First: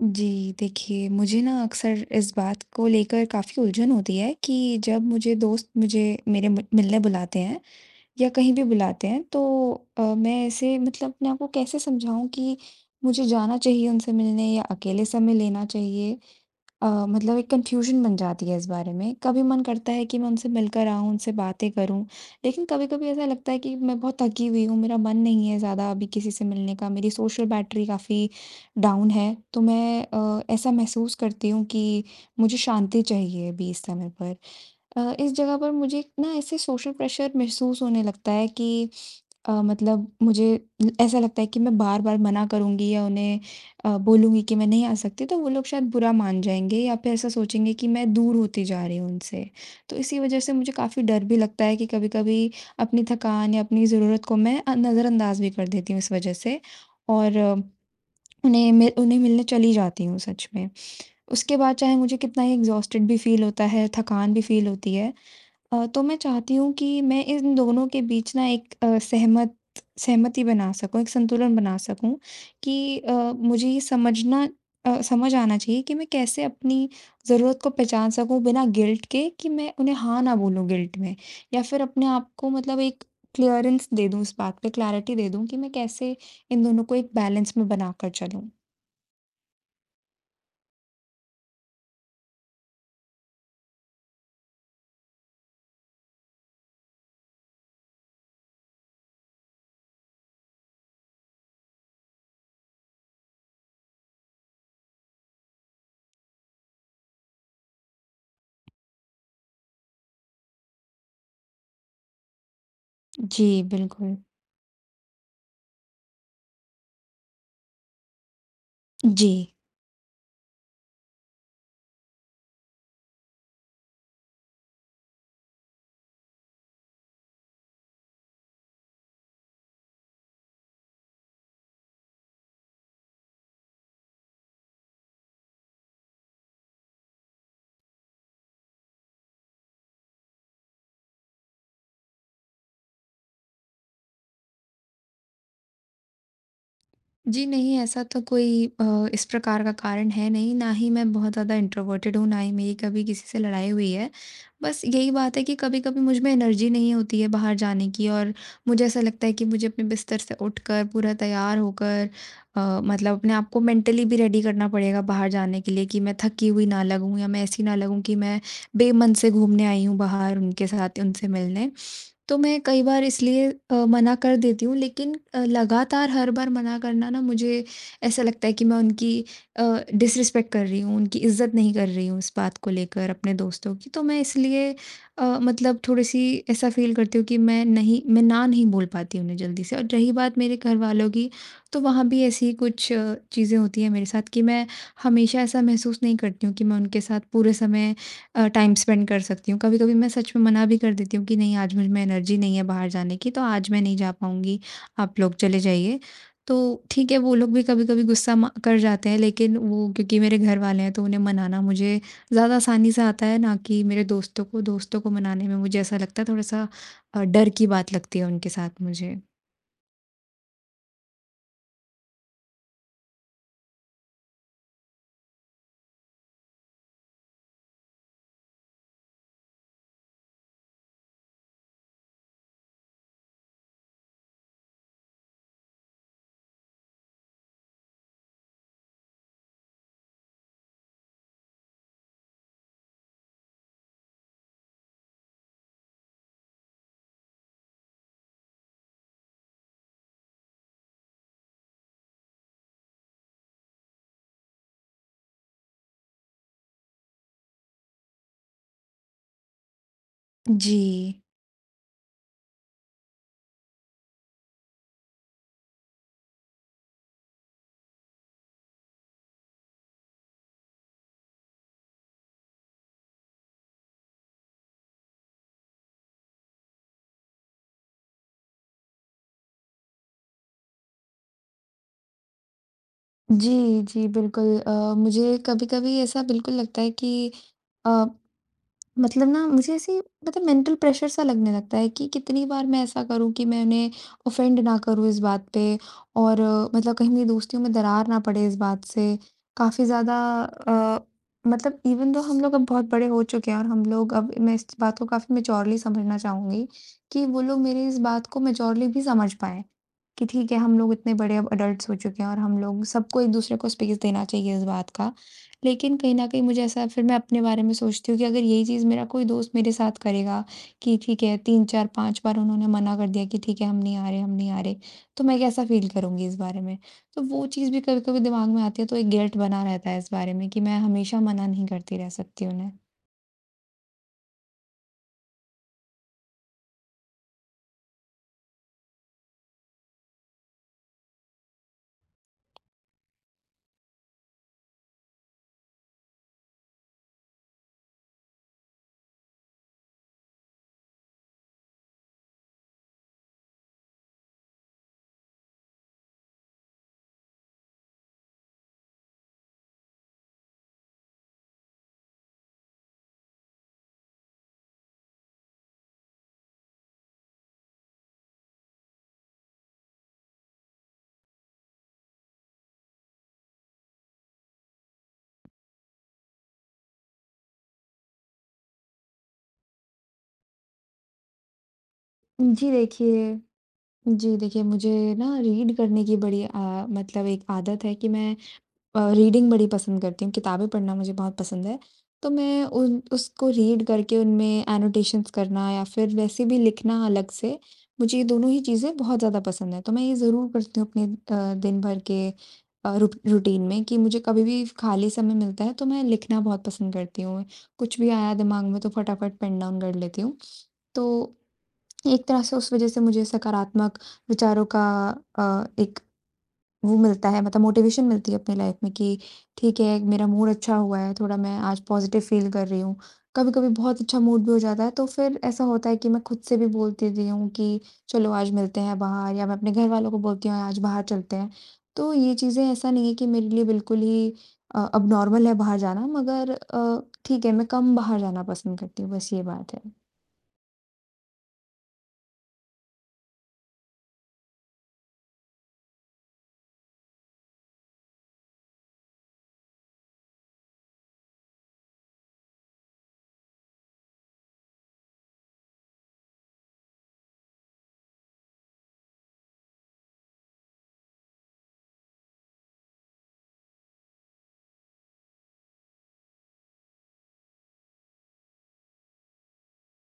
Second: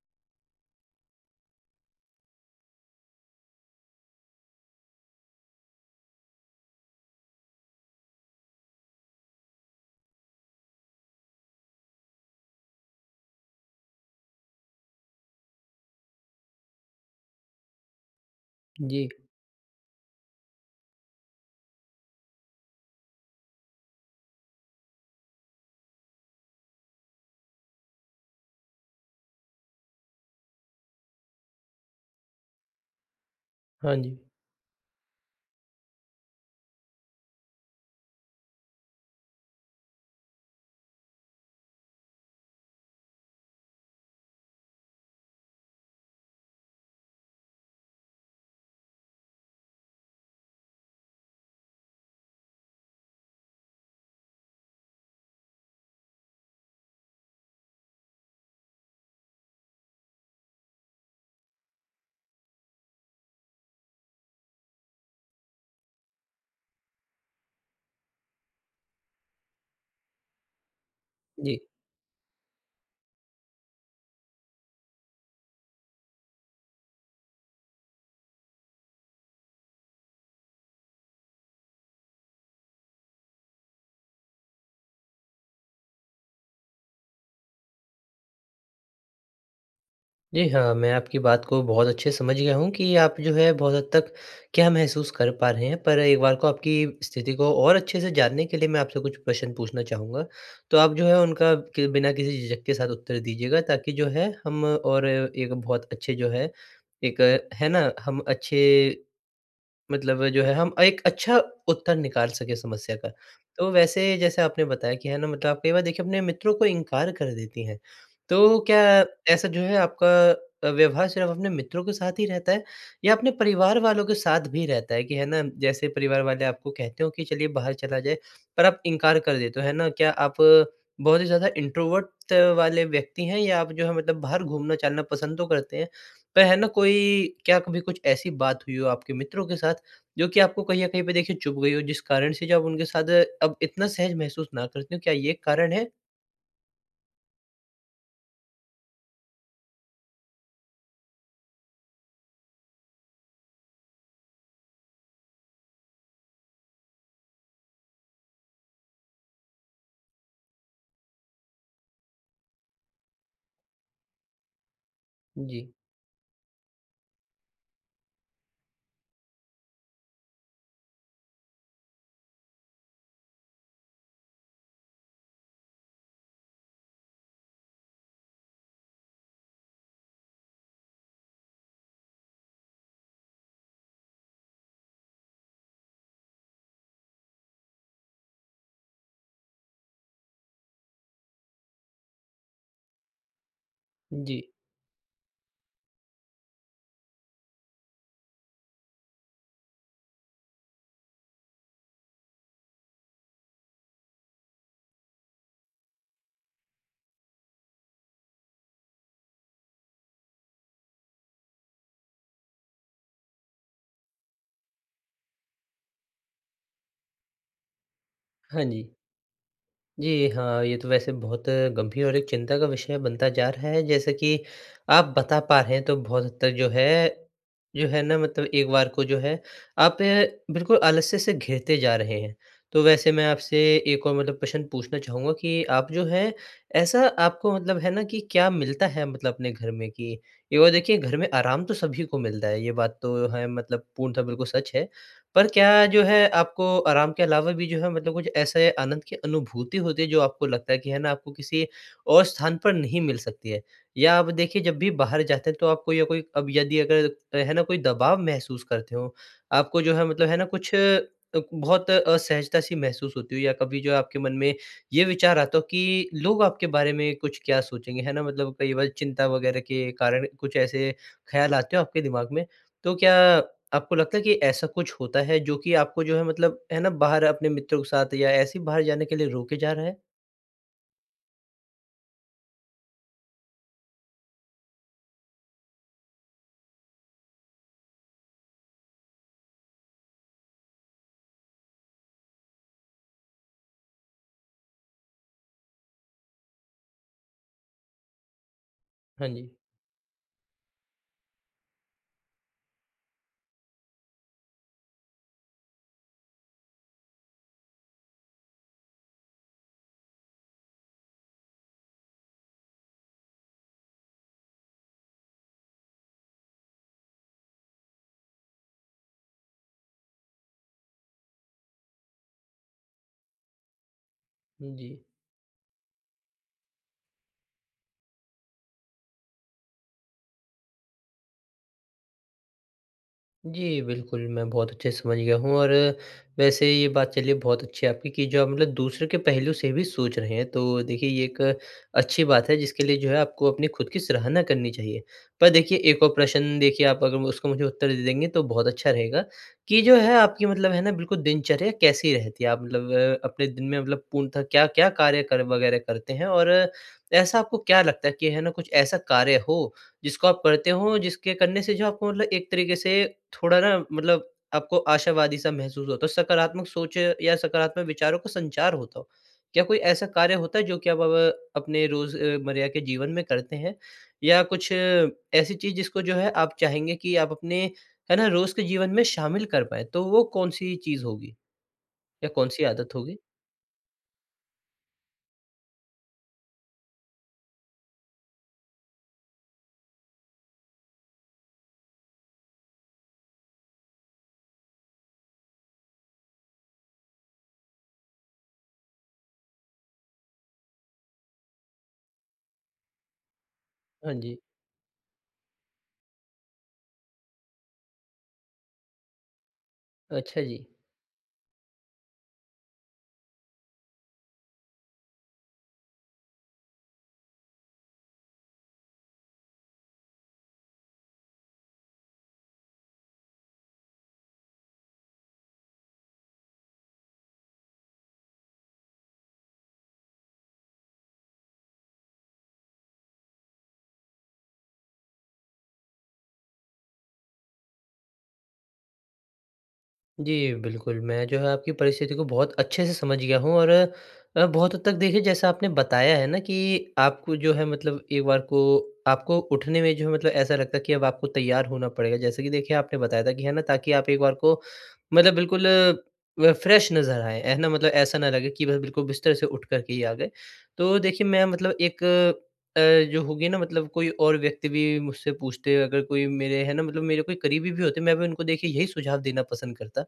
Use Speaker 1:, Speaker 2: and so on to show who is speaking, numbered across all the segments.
Speaker 1: जी, देखिए मुझे ना अक्सर इस बात को लेकर काफ़ी उलझन होती है कि जब मुझे दोस्त मुझे मेरे म मिलने बुलाते हैं, या कहीं भी बुलाते हैं तो अ, मैं ऐसे मतलब अपने आप को कैसे समझाऊँ कि मुझे जाना चाहिए उनसे मिलने या अकेले समय लेना चाहिए अ, मतलब एक कन्फ्यूजन बन जाती है इस बारे
Speaker 2: जी।
Speaker 1: में। कभी मन करता है कि मैं उनसे मिलकर आऊँ, उनसे बातें करूँ, लेकिन कभी-कभी ऐसा लगता है कि मैं बहुत थकी हुई हूँ मेरा मन नहीं है ज़्यादा अभी किसी से मिलने का मेरी सोशल बैटरी काफ़ी डाउन है, तो मैं अ, ऐसा महसूस करती हूँ कि मुझे शांति चाहिए अभी इस
Speaker 2: हाँ
Speaker 1: समय
Speaker 2: जी।
Speaker 1: पर। अ, इस जगह पर मुझे एक ना ऐसे सोशल प्रेशर महसूस होने लगता है कि अ, मतलब मुझे उम, ऐसा लगता है कि मैं बार-बार मना करूँगी या उन्हें अ, बोलूँगी कि मैं नहीं आ सकती तो वो लोग शायद बुरा मान जाएँगे या फिर ऐसा सोचेंगे कि मैं दूर होती जा रही हूँ उनसे। तो इसी वजह से मुझे काफ़ी डर भी लगता है कि कभी-कभी अपनी थकान या अपनी ज़रूरत को मैं अ, नज़रअंदाज भी कर देती हूँ इस वजह से, और उन्हें मि उन्हें मिलने चली जाती हूँ सच में। उसके बाद चाहे मुझे कितना ही एक्सहॉस्टेड भी फील होता है, थकान भी फील होती है अ, तो मैं चाहती हूँ कि मैं इन दोनों के बीच ना एक अ, सहमत सहमति बना सकूँ, एक संतुलन
Speaker 2: जी।
Speaker 1: बना सकूँ कि अ, मुझे ये समझना अ, समझ आना चाहिए कि मैं कैसे अपनी ज़रूरत को पहचान सकूँ बिना गिल्ट के कि मैं उन्हें हाँ ना बोलूँ गिल्ट में, या फिर अपने आप को मतलब एक क्लीयरेंस दे दूँ इस बात पे, क्लैरिटी दे दूँ कि मैं कैसे इन दोनों को एक बैलेंस में बना कर चलूँ।
Speaker 2: जी, हाँ, मैं आपकी बात को बहुत अच्छे से समझ गया हूँ कि आप जो है बहुत हद तक क्या महसूस कर पा रहे हैं, पर एक बार को आपकी स्थिति को और अच्छे से जानने के लिए मैं आपसे कुछ प्रश्न पूछना चाहूँगा, तो आप जो है उनका के बिना के किसी झिझक के साथ उत्तर दीजिएगा ताकि जो है हम और एक बहुत अच्छे जो है, एक है ना? हम अच्छे मतलब जो है हम एक अच्छा उत्तर निकाल सके समस्या का।
Speaker 1: जी,
Speaker 2: तो वैसे
Speaker 1: बिल्कुल।
Speaker 2: जैसे आपने बताया कि है ना मतलब आप कई बार देखिए अपने मित्रों को इनकार कर देती हैं, तो क्या ऐसा
Speaker 1: जी।
Speaker 2: जो है आपका अ, व्यवहार सिर्फ़ अपने मित्रों के साथ ही रहता है, या अपने परिवार वालों के साथ भी रहता है कि है ना जैसे परिवार वाले आपको कहते हो कि चलिए बाहर चला जाए, पर आप इनकार कर देते हो, है ना क्या आप बहुत ही ज़्यादा इंट्रोवर्ट त वाले व्यक्ति हैं या आप जो है मतलब बाहर घूमना-चलना पसंद तो करते हैं, पर है ना कोई क्या कभी कुछ ऐसी बात हुई हो आपके मित्रों के साथ जो कि आपको कहीं न कहीं पे देखिए चुभ गई हो जिस कारण से जो आप उनके साथ अब इतना सहज महसूस ना करते हो, क्या ये कारण है?
Speaker 1: जी नहीं, ऐसा तो कोई अ, इस प्रकार का कारण है नहीं, ना ही मैं बहुत ज़्यादा इंट्रोवर्टेड हूँ ना ही मेरी कभी किसी से लड़ाई हुई है। बस यही बात है कि कभी-कभी मुझ में एनर्जी नहीं होती है बाहर जाने की और मुझे ऐसा लगता है कि मुझे अपने बिस्तर से उठकर पूरा तैयार होकर अ, मतलब अपने आप को मेंटली भी रेडी करना पड़ेगा बाहर जाने के
Speaker 2: जी।
Speaker 1: लिए कि मैं थकी हुई ना लगूँ या मैं ऐसी ना लगूँ कि मैं, बेमन से घूमने आई हूँ बाहर उनके साथ या उनसे मिलने। तो मैं कई बार इसलिए अ, मना कर देती हूँ लेकिन अ, लगातार हर बार मना करना ना मुझे ऐसा लगता है कि मैं उनकी अ, डिसरिस्पेक्ट कर रही हूँ, उनकी इज़्ज़त नहीं कर रही हूँ इस बात को लेकर अपने दोस्तों की तो मैं इसलिए अ, मतलब थोड़ी-सी ऐसा फील करती हूँ कि मैं नहीं मैं ना नहीं बोल पाती उन्हें जल्दी से और रही बात मेरे घरवालों की, तो वहाँ भी ऐसी ही कुछ चीज़ें होती हैं मेरे साथ कि
Speaker 2: जी।
Speaker 1: मैं हमेशा ऐसा महसूस नहीं करती हूँ कि मैं उनके साथ पूरे समय अ, टाइम स्पेंड कर सकती हूँ, कभी-कभी मैं सच में मना भी कर देती हूँ कि नहीं आज मुझ में एनर्जी नहीं है बाहर जाने की तो आज मैं नहीं जा पाऊँगी, आप लोग चले जाइए। तो ठीक है वो लोग भी कभी-कभी गुस्सा म कर जाते हैं लेकिन वो क्योंकि मेरे घरवाले हैं तो उन्हें मनाना मुझे ज़्यादा आसानी से आता है ना कि मेरे दोस्तों को, दोस्तों को मनाने में मुझे ऐसा लगता है थोड़ा-सा अ, डर की बात लगती है उनके
Speaker 2: हाँ
Speaker 1: साथ
Speaker 2: जी।
Speaker 1: मुझे।
Speaker 2: जी, हाँ, ये तो वैसे बहुत गंभीर और एक चिंता का विषय बनता जा रहा है जैसे कि आप बता पा रहे हैं तो बहुत हद तक जो है जो है ना मतलब एक बार को जो है, आप ना बिल्कुल आलस्य से घिरते जा रहे हैं। तो वैसे मैं आपसे एक और मतलब प्रश्न पूछना चाहूँगा कि आप जो हैं, ऐसा आपको मतलब है ना कि क्या मिलता है मतलब अपने घर में कि एक ओर देखिए घर में आराम तो सभी को मिलता है ये बात तो है मतलब पूर्णतः बिल्कुल सच है। पर क्या जो है आपको आराम के अलावा भी जो है मतलब कुछ ऐसे आनंद की अनुभूति होती है जो आपको लगता है कि है ना आपको किसी और स्थान पर नहीं मिल सकती है। या आप देखिए जब भी बाहर जाते हैं तो आपको या कोई अब यदि अगर अ, है ना कोई दबाव महसूस करते हो, आपको जो है मतलब है ना कुछ अ,
Speaker 1: जी।
Speaker 2: बहुत असहजता सी महसूस होती हो या कभी जो है आपके मन में ये विचार आता हो कि लोग आपके बारे में कुछ क्या सोचेंगे, है ना मतलब कई बार चिंता वग़ैरह के कारण कुछ ऐसे ख़्याल आते हो आपके दिमाग में। तो क्या आपको लगता है कि ऐसा कुछ होता है जो कि आपको जो है मतलब है ना बाहर अपने मित्रों के साथ या ऐसे ही बाहर जाने के लिए रोके जा रहा है?
Speaker 1: जी, जी बिल्कुल। अ, मुझे कभी-कभी ऐसा बिल्कुल लगता है कि अ, मतलब ना मुझे ऐसी मतलब मेंटल प्रेशर सा लगने लगता है कि कितनी बार मैं ऐसा करूँ कि मैं उन्हें ऑफ़ेंड ना करूँ इस बात पे और मतलब कहीं मेरी दोस्तियों में दरार ना पड़े इस बात से।
Speaker 2: हाँ जी।
Speaker 1: काफ़ी ज़्यादा अ, मतलब इवेन थो हम लोग अब बहुत बड़े हो चुके हैं और हम लोग अब मैं इस बात को काफ़ी मैच्योरली समझना चाहूँगी कि वो लोग मेरी इस बात को मैच्योरली भी समझ पाएँ, कि ठीक है हम लोग इतने बड़े अब एडल्ट्स हो चुके हैं और हम लोग सबको एक-दूसरे को स्पेस देना चाहिए इस बात का। लेकिन कहीं न कहीं मुझे ऐसा फ़िर मैं अपने बारे में सोचती हूँ कि अगर यही चीज़ मेरा कोई दोस्त मेरे साथ करेगा कि ठीक है 3-4-5 बार उन्होंने मना कर दिया कि ठीक है हम नहीं आ रहे हम नहीं आ
Speaker 2: उम,
Speaker 1: रहे,
Speaker 2: जी।
Speaker 1: तो मैं कैसा फ़ील करूँगी इस बारे में। तो वो चीज़ भी कभी-कभी दिमाग़ में आती है तो एक गिल्ट बना रहता है इस बारे में कि मैं हमेशा मना नहीं करती रह सकती उन्हें।
Speaker 2: जी, बिल्कुल। मैं बहुत अच्छे से समझ गया हूँ और वैसे ये बात चलिए बहुत अच्छी है आपकी कि जो आप मतलब दूसरे के पहलू से भी सोच रहे हैं। तो देखिए ये एक अच्छी बात है जिसके लिए जो है आपको अपनी ख़ुद की सराहना करनी चाहिए। पर देखिए एक और प्रश्न देखिए आप अगर मु उसका मुझे उत्तर दे देंगे तो बहुत अच्छा रहेगा कि जो है आपकी मतलब है ना बिल्कुल दिनचर्या कैसी रहती है, आप मतलब अपने दिन में मतलब पूर्णतः क्या-क्या कार्य, कर्म वग़ैरह करते हैं? और ऐसा आपको क्या लगता है कि है ना कुछ ऐसा कार्य हो जिसको आप करते हों, जिसके करने से जो आपको मतलब एक तरीके से थोड़ा ना मतलब आपको आशावादी-सा महसूस होता हो, सकारात्मक सोच या सकारात्मक विचारों का संचार होता हो? क्या कोई ऐसा कार्य होता है जो कि आप ब अपने रोज़ अ, मर्रा के जीवन में करते हैं या कुछ ऐसी चीज़ जिसको जो है आप चाहेंगे कि आप अपने है ना रोज़ के जीवन में शामिल कर पाएँ। तो वो कौन-सी चीज़ होगी या
Speaker 1: उम,
Speaker 2: कौन-सी
Speaker 1: जी
Speaker 2: आदत होगी?
Speaker 1: देखिए जी देखिए मुझे ना रीड करने की बड़ी अ, मतलब एक आदत है कि मैं अ, रीडिंग बड़ी पसंद करती हूँ, किताबें पढ़ना मुझे बहुत पसंद है। तो मैं उन उसको रीड करके उनमें एनोटेशंस करना या फ़िर वैसे भी लिखना अलग से। मुझे ये दोनों ही चीज़ें बहुत ज़्यादा पसंद हैं। तो मैं ये ज़रूर करती हूँ अपने अ, दिन-भर के अ, रू रूटीन में कि
Speaker 2: हाँ
Speaker 1: मुझे
Speaker 2: जी।
Speaker 1: कभी भी खाली समय मिलता है, तो मैं लिखना बहुत पसंद करती हूँ। कुछ भी आया दिमाग़ में तो फटाफट पेन डाउन कर लेती हूँ।
Speaker 2: अच्छा जी।
Speaker 1: तो एक तरह से उस वजह से मुझे सकारात्मक विचारों का अ, एक वो मिलता है मतलब मोटिवेशन मिलती है अपनी लाइफ़ में कि ठीक है मेरा मूड अच्छा हुआ है, थोड़ा मैं आज पॉज़िटिव फ़ील कर रही हूँ, कभी-कभी बहुत अच्छा मूड भी हो जाता है। तो फ़िर ऐसा होता है कि मैं खुद से भी बोल देती हूँ कि चलो आज मिलते हैं बाहर या मैं अपने घरवालों को बोलती हूँ आज बाहर चलते हैं। तो ये चीज़ें ऐसा नहीं है कि मेरे लिए बिल्कुल ही अ, एबनॉर्मल है बाहर जाना मगर अ, ठीक है मैं कम बाहर जाना पसंद करती हूँ, बस ये बात है।
Speaker 2: जी, बिल्कुल मैं जो है आपकी परिस्थिति को बहुत अच्छे से समझ गया हूँ और अ, बहुत हद तक देखिए जैसा आपने बताया है ना कि आपको जो है मतलब एक बार को आपको उठने में जो है मतलब ऐसा लगता है कि अब आपको तैयार होना पड़ेगा। जैसे कि देखिए आपने बताया था कि है ना ताकि आप एक बार को मतलब बिल्कुल अ, फ्रेश नज़र आए है ना? मतलब ऐसा ना लगे कि वह बिल्कुल बिस्तर से उठ कर के ही आ गए। तो देखिए, मैं मतलब एक अ, जो होगी ना मतलब कोई और व्यक्ति भी मुझसे पूछते, अगर कोई मेरे है ना मतलब मेरे कोई करीबी भी होते हैं, मैं भी उनको देखिए यही सुझाव देना पसंद करता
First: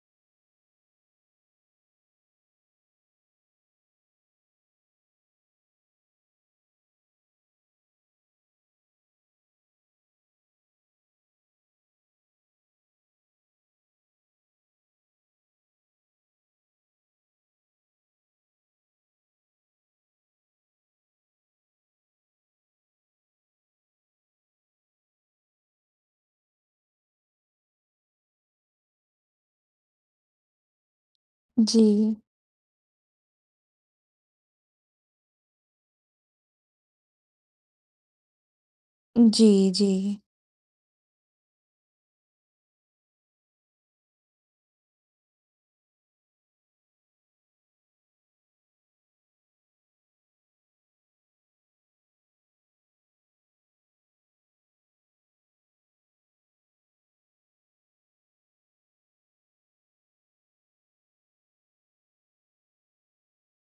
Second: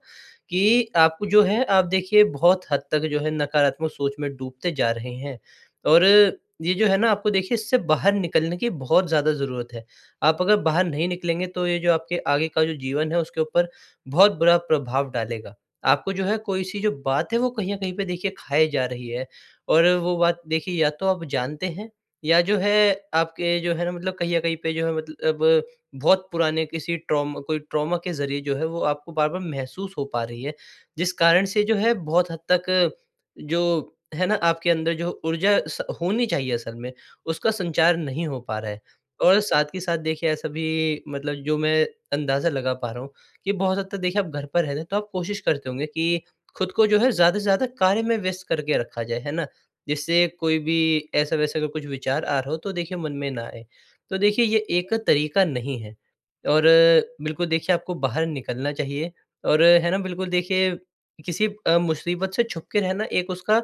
Speaker 2: कि आपको जो है आप देखिए बहुत हद तक जो है नकारात्मक सोच में डूबते जा रहे हैं। और ये जो है ना आपको देखिए इससे बाहर निकलने की बहुत ज़्यादा ज़रूरत है। आप अगर बाहर नहीं निकलेंगे तो ये जो आपके आगे का जो जीवन है उसके ऊपर बहुत बुरा प्रभाव डालेगा। आपको जो है कोई-सी जो बात है वो कहीं न कहीं पे देखिए खाए जा रही है। और वो बात देखिए या तो आप जानते हैं या जो है आपके जो है ना मतलब कहीं न कहीं पे जो है मतल अब बहुत पुराने किसी ट्रॉमा कोई ट्रॉमा के ज़रिए जो है वो आपको बार-बार महसूस हो पा रही है। जिस कारण से जो है
Speaker 1: जी।
Speaker 2: बहुत हद तक जो है ना आपके अंदर जो ऊर्जा स होनी चाहिए असल में, उसका संचार नहीं हो पा रहा है। और साथ
Speaker 1: जी,
Speaker 2: ही साथ
Speaker 1: जी।
Speaker 2: देखिए ऐसा भी मतलब जो मैं अंदाज़ा लगा पा रहा हूँ कि बहुत हद तक देखिए आप घर पर रहते हैं, तो आप कोशिश करते होंगे कि ख़ुद को जो है ज़्यादा से ज़्यादा कार्य में व्यस्त करके रखा जाए, है ना? जिससे कोई भी ऐसा-वैसा अगर कुछ विचार आ रहा हो तो देखिए मन में ना आए। तो देखिए ये एक तरीक़ा नहीं है और बिल्कुल देखिए, आपको बाहर निकलना चाहिए और है ना बिल्कुल देखिए किसी अ, मुसीबत से छुप के रहना एक उसका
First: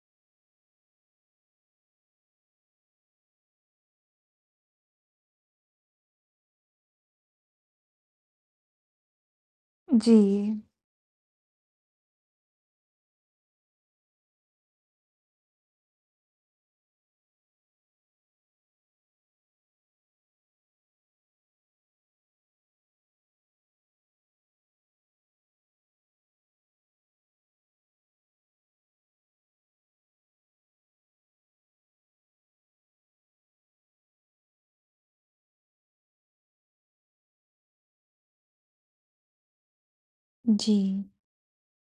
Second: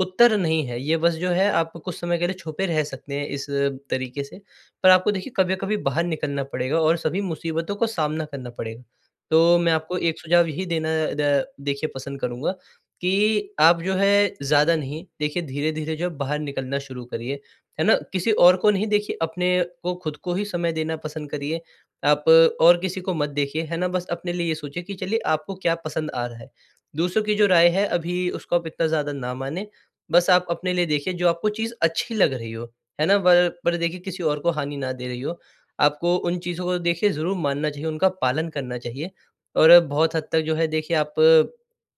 Speaker 2: उत्तर नहीं है, ये बस जो है आप कुछ समय के लिए छुपे रह सकते हैं इस तरीक़े से। पर आपको देखिए कभी न कभी बाहर निकलना पड़ेगा और सभी मुसीबतों का सामना करना पड़ेगा। तो मैं आपको एक सुझाव
Speaker 1: जी।
Speaker 2: यही देना द देखिए पसंद करूँगा कि आप जो है ज़्यादा नहीं देखिए धीरे-धीरे जो है बाहर निकलना शुरू करिए, है ना? किसी और को नहीं देखिए अपने को ख़ुद को ही समय देना पसंद करिए आप और किसी को मत देखिए है ना बस अपने लिए ये सोचिए कि चलिए आपको क्या पसंद आ रहा है। दूसरों की जो राय है अभी उसको आप इतना ज़्यादा ना मानें बस आप अपने लिए देखिए जो आपको चीज़ अच्छी लग रही हो। है ना? पर पर देखिए किसी और को हानि न दे रही हो, आपको उन चीज़ों को देखिए ज़रूर मानना चाहिए, उनका पालन करना चाहिए। और बहुत हद तक जो है देखिए
Speaker 1: जी।
Speaker 2: आप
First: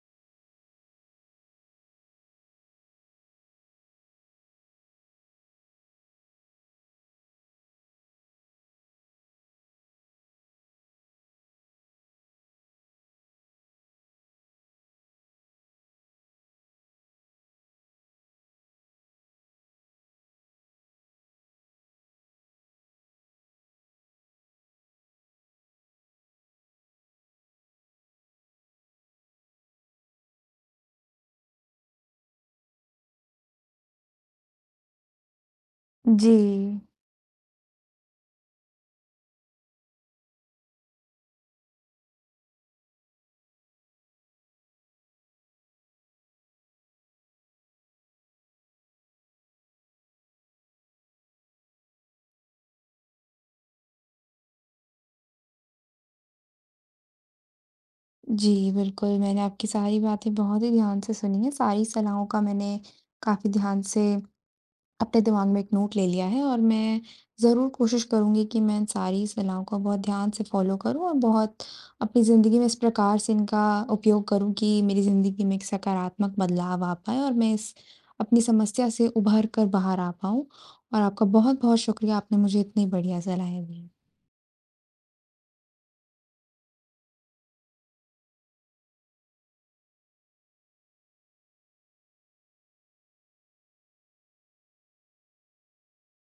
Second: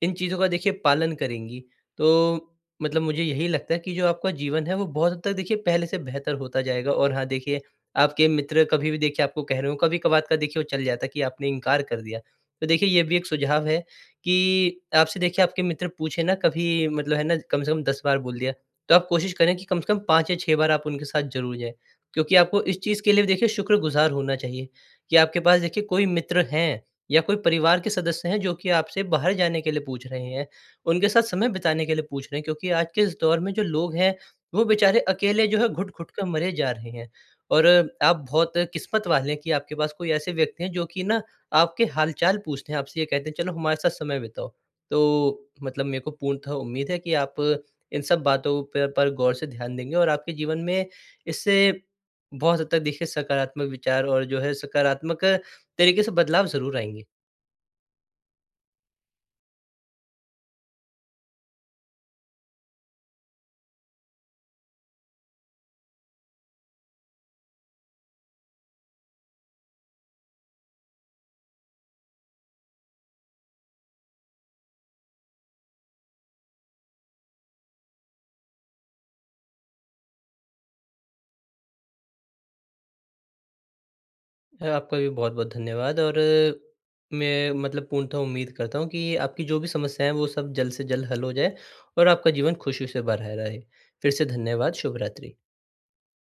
Speaker 2: इन चीज़ों का देखिए पालन करेंगी तो मतलब मुझे यही लगता है कि जो आपका जीवन है वो बहुत हद तक देखिए पहले से बेहतर होता जाएगा। और हाँ देखिए, आपके मित्र कभी-भी देखिए आपको कह रहे हों, कभी-कभार का देखिए वो चल जाता है कि आपने इनकार कर दिया। तो देखिए ये भी एक सुझाव है कि आपसे देखिए आपके मित्र पूछें ना कभी मतलब है ना कम से कम 10 बार बोल दिया। तो आप कोशिश करें कि कम से कम 5 या 6 बार आप उनके साथ ज़रूर जाएँ। क्योंकि आपको इस चीज़ के लिए भी देखिए शुक्रगुज़ार होना चाहिए, कि आपके पास देखिए कोई मित्र हैं या कोई परिवार के सदस्य हैं जो कि आपसे बाहर जाने के लिए पूछ रहे हैं। उनके साथ समय बिताने के लिए पूछ रहे हैं क्योंकि आज के इस दौर में जो लोग हैं वो बेचारे अकेले जो है, घुट-घुट कर मरे जा
Speaker 1: जी।
Speaker 2: रहे हैं। और आप बहुत किस्मत वाले हैं कि आपके पास कोई ऐसे व्यक्ति हैं जो कि ना आपके हाल-चाल पूछते हैं आपसे ये कहते हैं चलो हमारे साथ समय बिताओ। तो मतलब मेरे को पूर्णतः उम्मीद है कि आप इन सब बातों पे पर गौर से ध्यान देंगी और आपके जीवन में इससे बहुत हद तक देखिए सकारात्मक विचार और जो है सकारात्मक तरीक़े से बदलाव ज़रूर आएँगे।
Speaker 1: जी, बिल्कुल मैंने आपकी सारी बातें बहुत ही ध्यान से सुनी हैं, सारी सलाहों का मैंने काफ़ी ध्यान से अपने दिमाग़ में एक नोट ले लिया है। और मैं ज़रूर कोशिश करूँगी कि मैं इन सारी सलाहों का बहुत ध्यान से फ़ॉलो करूँ और बहुत अपनी ज़िंदगी में इस प्रकार से इनका उपयोग करूँ कि मेरी ज़िंदगी में एक सकारात्मक बदलाव आ पाए और मैं इस अपनी समस्या से उभर कर बाहर आ पाऊँ। और आपका बहुत-बहुत शुक्रिया आपने मुझे इतने बढ़िया सलाहें दीं।
Speaker 2: ह आपका भी बहुत-बहुत धन्यवाद और मैं मतलब पूर्णतः उम्मीद करता हूँ कि आपकी जो भी समस्याएँ हैं, वो सब जल्द से जल्द हल हो जाएँ। और आपका जीवन ख़ुशी से भरा रहे। फ़िर से धन्यवाद, शुभरात्रि।